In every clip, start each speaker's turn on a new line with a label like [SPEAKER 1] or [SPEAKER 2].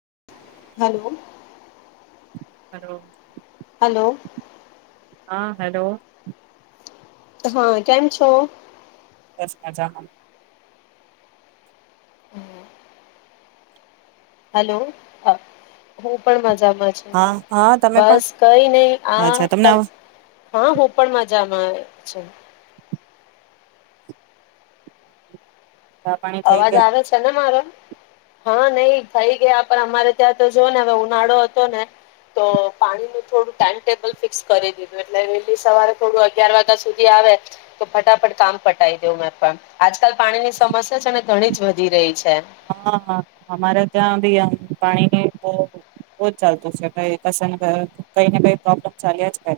[SPEAKER 1] [inaudible]
[SPEAKER 2] Hello.
[SPEAKER 1] Hello.
[SPEAKER 2] Hello.
[SPEAKER 1] હા hello.
[SPEAKER 2] હા કેમ છો?
[SPEAKER 1] બસ મજામાં.
[SPEAKER 2] હલો હા હું પણ મ જામા છું
[SPEAKER 1] હા હા તમે પણ
[SPEAKER 2] બસ કઈ નઈ આ
[SPEAKER 1] અચ્છા તમને આવ
[SPEAKER 2] હા હું પણ મજામાં. હા છે.
[SPEAKER 1] ચા પાણી થઈ
[SPEAKER 2] અવાજ
[SPEAKER 1] ગયા
[SPEAKER 2] આવે છે ને મારો? હા નઈ થઈ ગયા પણ અમારે ત્યાં તો જો ને હવે ઉનાળો હતો ને તો પાણી નું થોડું ટાઈમટેબલ ફિક્સ કરી દીધું એટલે વેલી સવારે થોડું અગિયાર વાગ્યા સુધી આવે તો ફટાફટ કામ પટાઈ દેવ મેં પણ. આજ કલ પાણીની સમસ્યા ઘણી જ વધી રહી છે.
[SPEAKER 1] હા હ અમારે ત્યાં બી એમ પાણી બ બજ ચાલતું છે ક કહે ન કઈને કઈ પ્રોબ્લેમ ચાલ્યા જ કરે.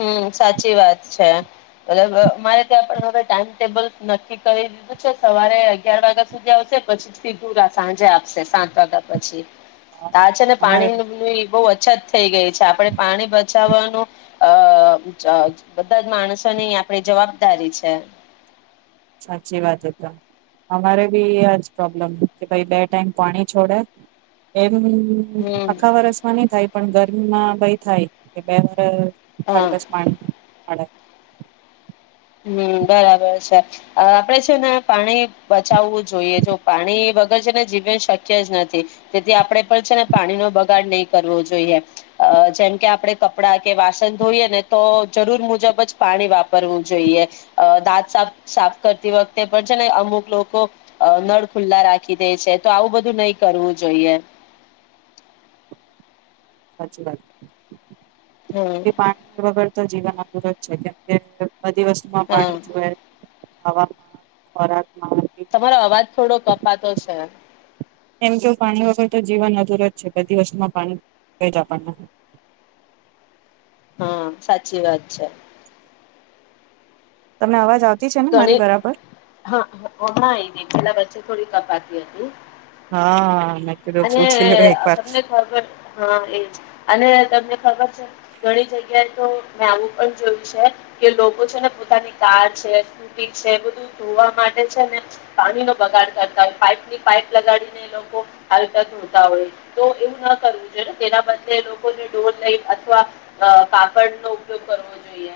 [SPEAKER 2] હમ્મ સાચી વાત છે મતલબ મારે ત્યાં પણ હવે ટાઈમટેબલ નક્કી કરી દીધું છે સવારે અગિયાર વાગ્યા સુધી આવશે પછીથી પૂરા સાંજે આપશે સાત વાગ્યા પછી. તા છે ને
[SPEAKER 1] અમારે
[SPEAKER 2] પાણીની બહુ અછત. થઈ ગઈ છે આપણે પાણી બચાવવાનું. અ જ બધા જ માણસોની આપણી જવાબદારી છે.
[SPEAKER 1] સાચી વાત એ તો અમારે ભી એ જ પ્રોબ્લેમ કે ભઇ બે ટાઈમ પાણી છોડે એમ [unintelligible]
[SPEAKER 2] હમ
[SPEAKER 1] આખા વરસ માં નહી થાય પણ ગર ના ભઇ થાય કે બે પર
[SPEAKER 2] હા.
[SPEAKER 1] ખરી બસ પાણી મળડે
[SPEAKER 2] હમ બરાબર છે આપણેે છે ને પાણી બચાવવું જોઈએ જો પાણી વગર છે ને જીવન શક્ય જ નથી તેથી આપણેે પણ છે ને પાણી નો બગાડ નહીં કરવો જોઈએ જેમ કે આપડણે કપડા કે વાસન ધોઈએ ને તો જરૂર મુજબ જ પાણી વાપરવું જોઈએ દાંત સા સાફ કરતી વખતે પણ છે ને અમુક લોકો નળ ખુલ્લા રાખી દે છે તો આવું બધું નહી કરવું જોઈએ
[SPEAKER 1] સાચચી વાત
[SPEAKER 2] હમ
[SPEAKER 1] કે પાણી વગર તો જીવન ર જ છે કેમ કે બધી વસ્તુ માં
[SPEAKER 2] હા
[SPEAKER 1] પાણી જોય હવામાન ખોરાકમાં
[SPEAKER 2] તમારો અવાજ થોડો કપાતો છે.
[SPEAKER 1] એમ કે પાણી વગર તો જીવન અધુર જ છે બધી વસ્તુમાં પાણી જો વે જ આપણને
[SPEAKER 2] હા સાચી વાત છે.
[SPEAKER 1] તમને અવાજ આવતા
[SPEAKER 2] ગણી હા હણા ગ પેલા બંધ થોડી કપાતી હતી.
[SPEAKER 1] હા મે તીધું
[SPEAKER 2] અને
[SPEAKER 1] પૂછી લો એક વાર
[SPEAKER 2] તમને ખબર હા એજ અને તમને ખબર ઘણી જગ્યા. તો મેં આવું પણ જોયું છે કે લોકો છે ને પોતાની કાર છે છે બધું ધોવા માટે છે ને પાણી નો બગાડ કરતા હોય પાઈપની પાઈપ લગાડીને લોકો હાલકા ધોતા હોય તો એવું ના કરવું જોઈએ તેના બદલે લોકોને ડોલ લઈન અથવા કાપડ નો ઉપયોગ કરવો જોઈએ.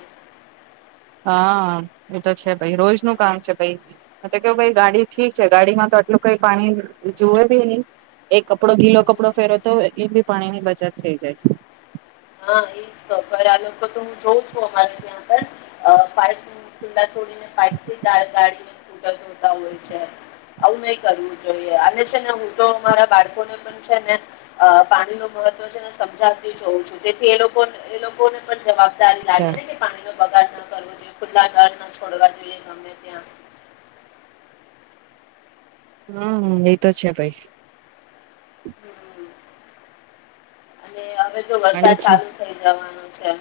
[SPEAKER 1] હા એ તો છે ભાઈ રોજ ન કામ છે ભાઈ તો કેવુંાઈ ગાડી ઠીક છે ગાડીમાં તો આટલું કઈ પાણી જુવે બી નહી એક કપડો ગીલો
[SPEAKER 2] હમ હમ
[SPEAKER 1] કપડો ફેરો તો એ બી પાણીની બચત થઈ જાય.
[SPEAKER 2] હા એજ તો આ લોકો તો હું જોઉં છું અમારે ત્યાં પણ પાઇપ ખુલા છોડીને પાઇપ થી ગાડીને તા હોય છે આવું નઈ કરવું જોઈએ અને છે ને હું તો અમારા બાળકોને પણ છે ને પાણી નુ મહત્વ છે ને સમજાવતી જોઉં છું. તેથી એ લોકો એ લોકોને પણ જવાબ દારી
[SPEAKER 1] અચ્છા
[SPEAKER 2] લાગે કે પાણીનો બગાડ ના કરવો જોઈએ ખુલ્લા ડર ના છોડવા જોઈએ ગમે ત્યાં
[SPEAKER 1] હમ એ તો છે ભાઈ
[SPEAKER 2] હમ [unintelligible] અને અ હવે તો
[SPEAKER 1] પાણી
[SPEAKER 2] વરસાદ
[SPEAKER 1] છે
[SPEAKER 2] ચાલુ થઇ જવાનો અચ્છા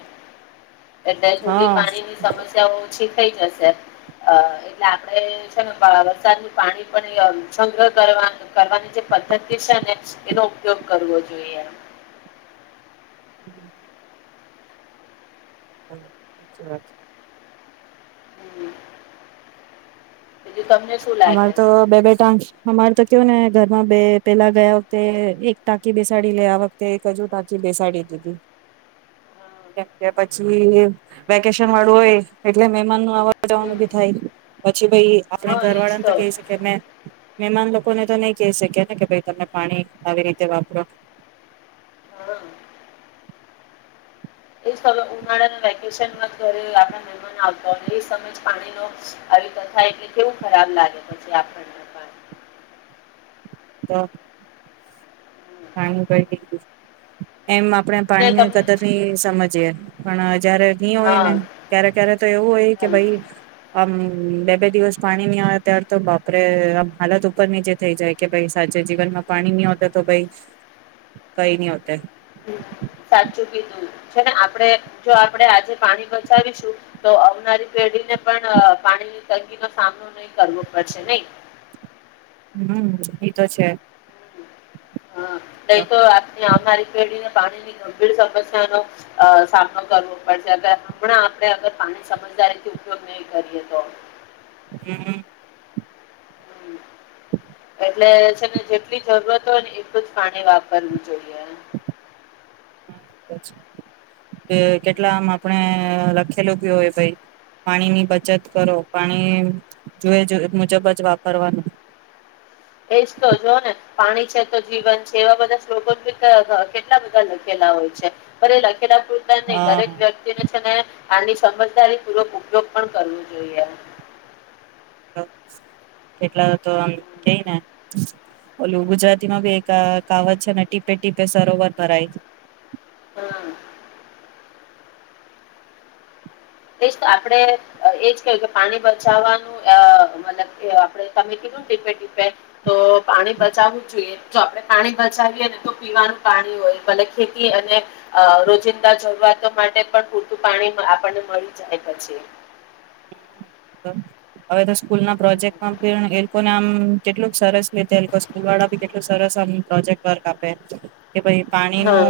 [SPEAKER 2] એટલે થોડી
[SPEAKER 1] હા
[SPEAKER 2] પાણી ની સમસ્યા ઓછી થઈ જશે અ એટલે આપણે છે ને વરસાદ પાણી પણ સંગ્રહ કરવા કરવાની જે પદ્ધતિ છે ને એનો ઉપયોગ કરવો જોઈએ
[SPEAKER 1] હમ ભલે સાચી વાત છે
[SPEAKER 2] હમ બીજું તમને શું લાગે?
[SPEAKER 1] અમારે તો બે બેટાં અમારે તો કયો ને ઘરમાં બે પેલા ગયા વખતે એક ટાંકી બેસાડી લે આ વખતે એક હજુ ટાંકી બેસાડી દીધી
[SPEAKER 2] હા
[SPEAKER 1] કેમ કે પછી વેકેશન વાળું હોય એટલે મેહમાનનું અવાનું જવાનું
[SPEAKER 2] હમ
[SPEAKER 1] ભી થાય પછી ભઈ
[SPEAKER 2] હા એજ
[SPEAKER 1] ઘરવાળા ને તો કહી શકે મેં મહેમાન લોકોને તો નહી કહી શકે ને કે ભાઈ તમે પાણી આવી રીતે વાપરો
[SPEAKER 2] હા. એ સમ ઉનાળાના વેકેશન ઘરે આપ મહેમાન આવતા હોય એ સમય જ પાણી ન આવી ક થાય એટલે કેવું ખરાબ લાગે પછી આપણને
[SPEAKER 1] તો
[SPEAKER 2] હમ.
[SPEAKER 1] પાણી [unintelligible] [unintelligible] એમ આપણે પાણી ને કદરની સમજીએ પણ જયારે નહી હોય ને
[SPEAKER 2] હા
[SPEAKER 1] ક્યારે ક્યારે તો એવું હોય કે
[SPEAKER 2] હમ
[SPEAKER 1] ભાઈ આમ બે બે દિવસ પાણી નહી આવે ત્યાર તો બાપરે આમ હાલત ઉપર નીચે થઈ જાય કે ભાઈ સાંજે જીવનમાં પાણી નહી હોતા તો ભાઈ કઈ નહી હોત એમ
[SPEAKER 2] સાચું કીધું છે ને આપણે જો આપણેે આજે પાણી બચાવીશું તો આવનારી પેઢીને પણ પાણીની તંગી નો સામનો નહી કરવો પડશે નઈ
[SPEAKER 1] હમ એ તો છે
[SPEAKER 2] હા નઈ તો આપની આવનારી પેઢીને પાણીની ગંભીર સમસ્યાનો અ સામનો કરવો પડશે અ હમણાં આપે અગર પાણી સમજદારીથી ઉપયોગ નહી કરીએ તો
[SPEAKER 1] હમ
[SPEAKER 2] એટલે છે ને જેટલી જરૂરત હોય ને એટલું જ પાણી વાપરવું જોઈએ
[SPEAKER 1] કે કેટલામ આપણે લખેલું હોય ભઈ પાણી ની બચત કરો પાણી જોઈ એ મુજબ જ વાપરવાનું
[SPEAKER 2] એજ તો જો ને પાણી છે તો જીવન છે એવા બધા શ્લોગ કેટલા અ કેટલા બધા લખેલા હોય છે પર એ ખે પૂતા [unintelligible] નહી દરેક
[SPEAKER 1] હા
[SPEAKER 2] વ્યક્તિને છે [inaudible] આની સમજદારી પૂર્વક ઉપયોગ પણ કરવો જોઈએ
[SPEAKER 1] કેટલા તો આમ કઈ ને ઓલું ગુજરાતીમાં બી એક કાવત છે ને ટીપે ટીપે સરોવર ભરાય
[SPEAKER 2] હા એજ તો આપડે એજ કહું કે પાણી બચાવવાનું અ મતલબ અ આપડ તમે કીધું ટીપે ટીપે તો પાણી બચાવવું જોઈએ જો આપણે પાણી બચાવીએ ને તો પીવાનું પાણી હોય ભલે ખેતી અને અ રોજિંદા જરૂરતો માટે પણ પૂરતું પાણી આપણને મળ્યું જાય પછી
[SPEAKER 1] હવે તો સ્કૂલના પ્રોજેક્ટમાં એ લોકોને આમ કેટલુંક સરસ રીતે લોકો સ્કૂલ વાળાી કેટલું સરસ આ પ્રોજેક્ટ વર્ક આપે કે ભાઈ પાણી નું
[SPEAKER 2] હા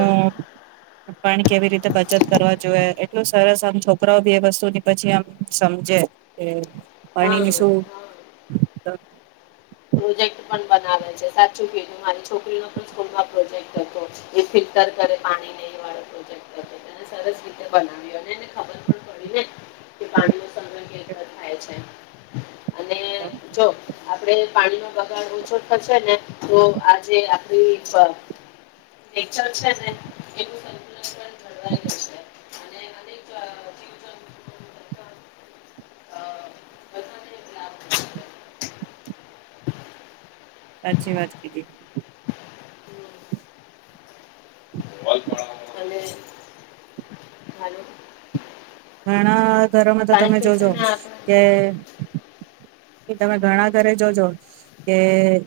[SPEAKER 1] પાણી કેવી રીતે બચત કરવા જોએ એટલું સરસ આમ છો બે વસ્તુ ની પછી આમ સમજે એ
[SPEAKER 2] હા
[SPEAKER 1] પાણીની શું
[SPEAKER 2] હા પ્રોજેક્ટ પણ બનાવે છે સાચું કીધું મારી છોકરીનો પણ સ્કૂલમાં પ્રોજેક્ટ હતો એ ફિલ્ટર કરે પાણી ન વાળો પ્રોજેક્ટ હતો તેને સરસ રીતે બનાવ્યો અને એને ખબર પણ પડી ને કે પાણી ન કદર કેમ થાય છે અને જો આપડે પાણી ન બગાડ ઓછો થશેને તો આ જે આપડી [unintelligible] અ પસ [unintelligible]
[SPEAKER 1] સાચી વાત કીધી
[SPEAKER 2] હ હલો
[SPEAKER 1] ઘણા ઘરોમાં તો તમે
[SPEAKER 2] કે છે
[SPEAKER 1] જોજો
[SPEAKER 2] ને આપણે
[SPEAKER 1] કે તમે ઘણા ઘરે જોજો કે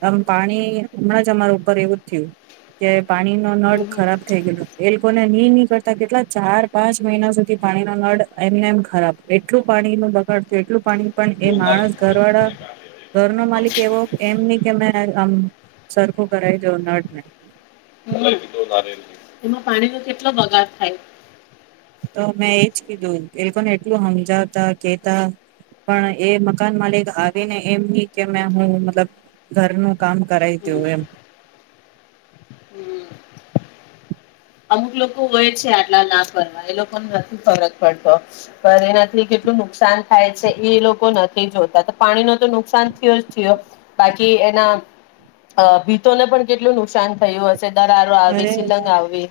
[SPEAKER 1] આમ પાણી હમણાં જ અમારા ઉપર એવું જ થયું કે પાણી નો નળ
[SPEAKER 2] હમ,
[SPEAKER 1] ખરાબ થઈ ગયલો એ લોકો ને નિ કેટલા ચાર પાંચ મહિના સુધી પાણીના નળ એમને એમ ખરાબ એટલું પાણી નું બગાડ થયું એટલું ણી પણ એ માણસ ઘર વાળા ઘર નો માલિક એવો એમ નહ કે મેં આમ સરખું કરાવી દઉ નળ ને
[SPEAKER 2] હમ. એમાં પાણી ન કેટલો બગાડ થાય
[SPEAKER 1] તો મેં એજ કીધું એ લોકોને એટલું સમજાવતા કેતા પણ એ મકાન માલિક આવી ને એમ નહી કે મેં હું મતલબ ઘરનું કામ કરાવી
[SPEAKER 2] હમ,
[SPEAKER 1] દું એમ
[SPEAKER 2] હમ. અમુક લોકો હોય છે આટલા ના ફરવા એ લોકોનો નથી ફરક પડતો પણ એનાથી કેટલું નુકસાન થાય છે એ લોકો નથી જોતા તો પાણી ન તો નુકસાન થયો જ થયો બાકી એના અ ભીતોને પણ કેટલું નુકસાન થયું દરારો આવે
[SPEAKER 1] અરે
[SPEAKER 2] શિલંગ આવે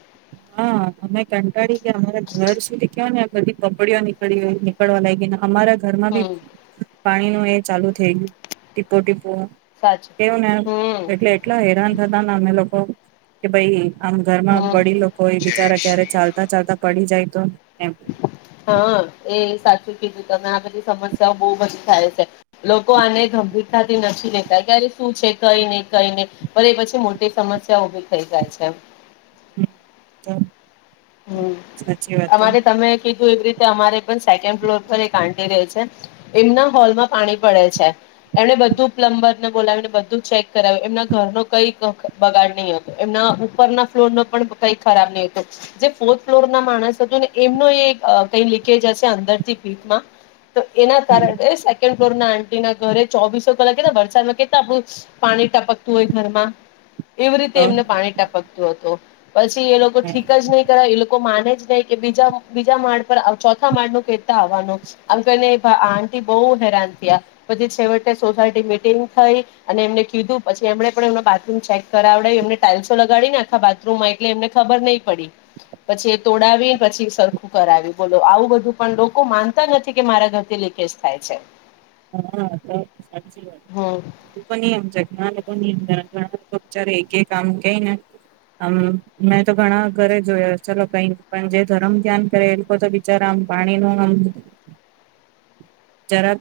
[SPEAKER 1] હા અમે કંટાળી ગયા અમારા ઘર સુધ ને બધી કપડીઓ નીકળી નીકળવા લાગીને અમારા ઘરમાં બી
[SPEAKER 2] હમ
[SPEAKER 1] પાણી નો ચાલુ થઈ ગયું ટીપો ટ
[SPEAKER 2] સાચું
[SPEAKER 1] કેવું ને
[SPEAKER 2] હમ
[SPEAKER 1] એટલે એટલા હેરાન થતા ને અમે લોકો કે ભાઈ આમ ઘરમાં
[SPEAKER 2] હમ
[SPEAKER 1] વડી લોકોય બિચારા ક્યારે ચાલતા ચાલતા પડી જાય તો એમ
[SPEAKER 2] હા એ સાચું કીધું તમે આ બધી સમસ્યાઓ બહુ બધી થાય છે લોકો આને ગંભીરતાથી નથી લેતા કે અરે શું છે કઈ નહી કઈ નહી પણ એ પછી મોટી સમસ્યા ઉભી થઈ જાય છે
[SPEAKER 1] તો
[SPEAKER 2] હમ
[SPEAKER 1] સાચી વાત તો
[SPEAKER 2] અમારે તમે ક એવી રીતે અમારે પણ સેકન્ડ ફ્લોર પર એક આટી ર છે એમના હોલમાં પાણી પડે છે એમને બધું પ્લમ્બરને બોલાવીને બધું ચેક કરાવ્યું એમના ઘર ન કઈક બગાડ નહી હતો એમના ઉપરના ફ્લોર નો પણ કઈ ખરાબ નહ હતું જે ફોર્થ ફ્લોર ના માણસ હતું ને એમનું એ કઈ લીકેજ હશે અંદરથી ભીતમાં તો એના
[SPEAKER 1] હમ
[SPEAKER 2] તારને સેકન્ડ આ ના ઘરે ચોવીસો કલાક કે વરસાદમાં કેતા પાણી ટપકતું હોય ઘરમાં એવી રીતે
[SPEAKER 1] તો
[SPEAKER 2] એમને પાણી ટપક. હતો. પછી એ લોકો ઠીક જ નહીં. માને જ નહી બીજા માળ પર ચોથા માળ ન કતા આવવાનુંમ કને આ બહ હેરાન થયા પછી છેટે સોસાયટી મીટિંગ થઈ અને એમને કીધું પછ એમને પણ એમ બાથરૂમ ચેક કરાવડાવ્યો એમને ટાઇલ્સો લગાડી ને આખા બાથરૂમ માં એટલે એમને ખબર નહી પડી. પછી એ તોડાવી પછી સરખું કરાવ્યું બોલો આવું બધું પણ લોકો માનતા નથી કે મારા ઘર થી લીકેજ થાય છે.
[SPEAKER 1] હા સાચી વાત
[SPEAKER 2] હમ
[SPEAKER 1] પણ્ છે. જ્ઞાનમાર્ગી ઘણા લોકો બચ એક એક આમ કઈ ને આમ મેં તો ઘણા ઘરે જોયા ચલો કઈ પણ જે ધરમ ધ્યાન કરે એ લોકો તો બિચારા આમ પાણી ન આમ જરા.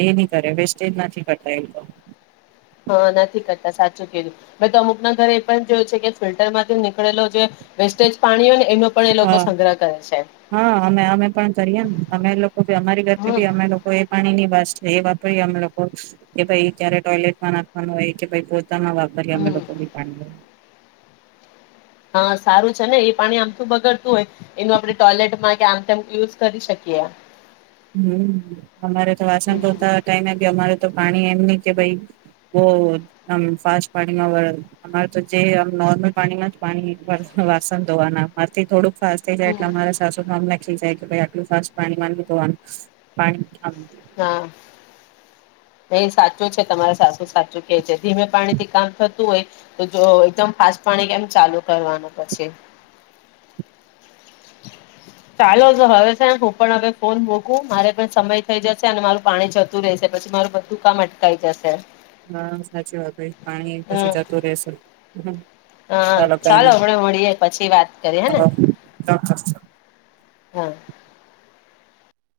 [SPEAKER 1] એ નહી કરે વેસ્ટેજ નથી કરતા. એ લોકો
[SPEAKER 2] હા નથી કરતા સાચું કીધું મે તો અમુક ના ઘરે એ પણ જોય છે. કે ફિલ્ટર માંથી નીકળેલો જે વેસ્ટેજ પાણી હોય નેં
[SPEAKER 1] હા, હા અમે અમે પણ કરીએ ને અમે લોકોની અમારી ઘર
[SPEAKER 2] હમ
[SPEAKER 1] ભી અમે લોકો એ પાણી ની વેસ્ટ છે. એ વાત. મ લોકો કે ભાઈ ત્યારે ટોયલેટ માં નાખવાનું હોય. કે તવા ઓમાં ભરી વાપરીએ અમે
[SPEAKER 2] હમ
[SPEAKER 1] લોકોની પાણી
[SPEAKER 2] હા સારું છે. ને એ પાણી આમ તો બગડતું હોય એનું આપડે. ટોયલેટ માં કે આમ તેમ યુઝ કરી શકીએ.
[SPEAKER 1] હમ, અમારે તો વાસણ ધોતા ટાઈમ મળે તો પાણી એમ નહી કે ભાઈ બહુ આમ ફાસ્ટ પાણીમાં અમારે તો જે આમ નોર્મલ પાણીમાં જ પાણી વાસણ ધોવાના અમાંથી થોડુંક. ફાસ્ટ થઈ જાય
[SPEAKER 2] હમ
[SPEAKER 1] એટલે મારે સાસુ અમને ખિજાય કે આટલું ફાસ્ટ પાણી મા નહીં ધોવા નુ. પાણી
[SPEAKER 2] હા એ સાચું છે. તમારે સાસું સાચું કે છે. ધીમે પાણી થી કામ થતું હોય તો જો એકદમ ફાસ્ટ પાણી કેમ ચાલુ કરવાનું પછી. ચાલો તો હવે છે. હું પણ હવે ફોન મૂકું મારે પણ સમય થઈ જશે અને મારું પાણી જતું રહેેશે પછી મારું બધું કામ અટકાય જશે.
[SPEAKER 1] હા. સાચી વાત ભાઈ પાણી પછી
[SPEAKER 2] હમ
[SPEAKER 1] જતું રહેશે હુ
[SPEAKER 2] હા, ચાલો આપડે. મળીએ પછી વાત કરીએ હેને
[SPEAKER 1] હા, ચોક્કસ
[SPEAKER 2] હા.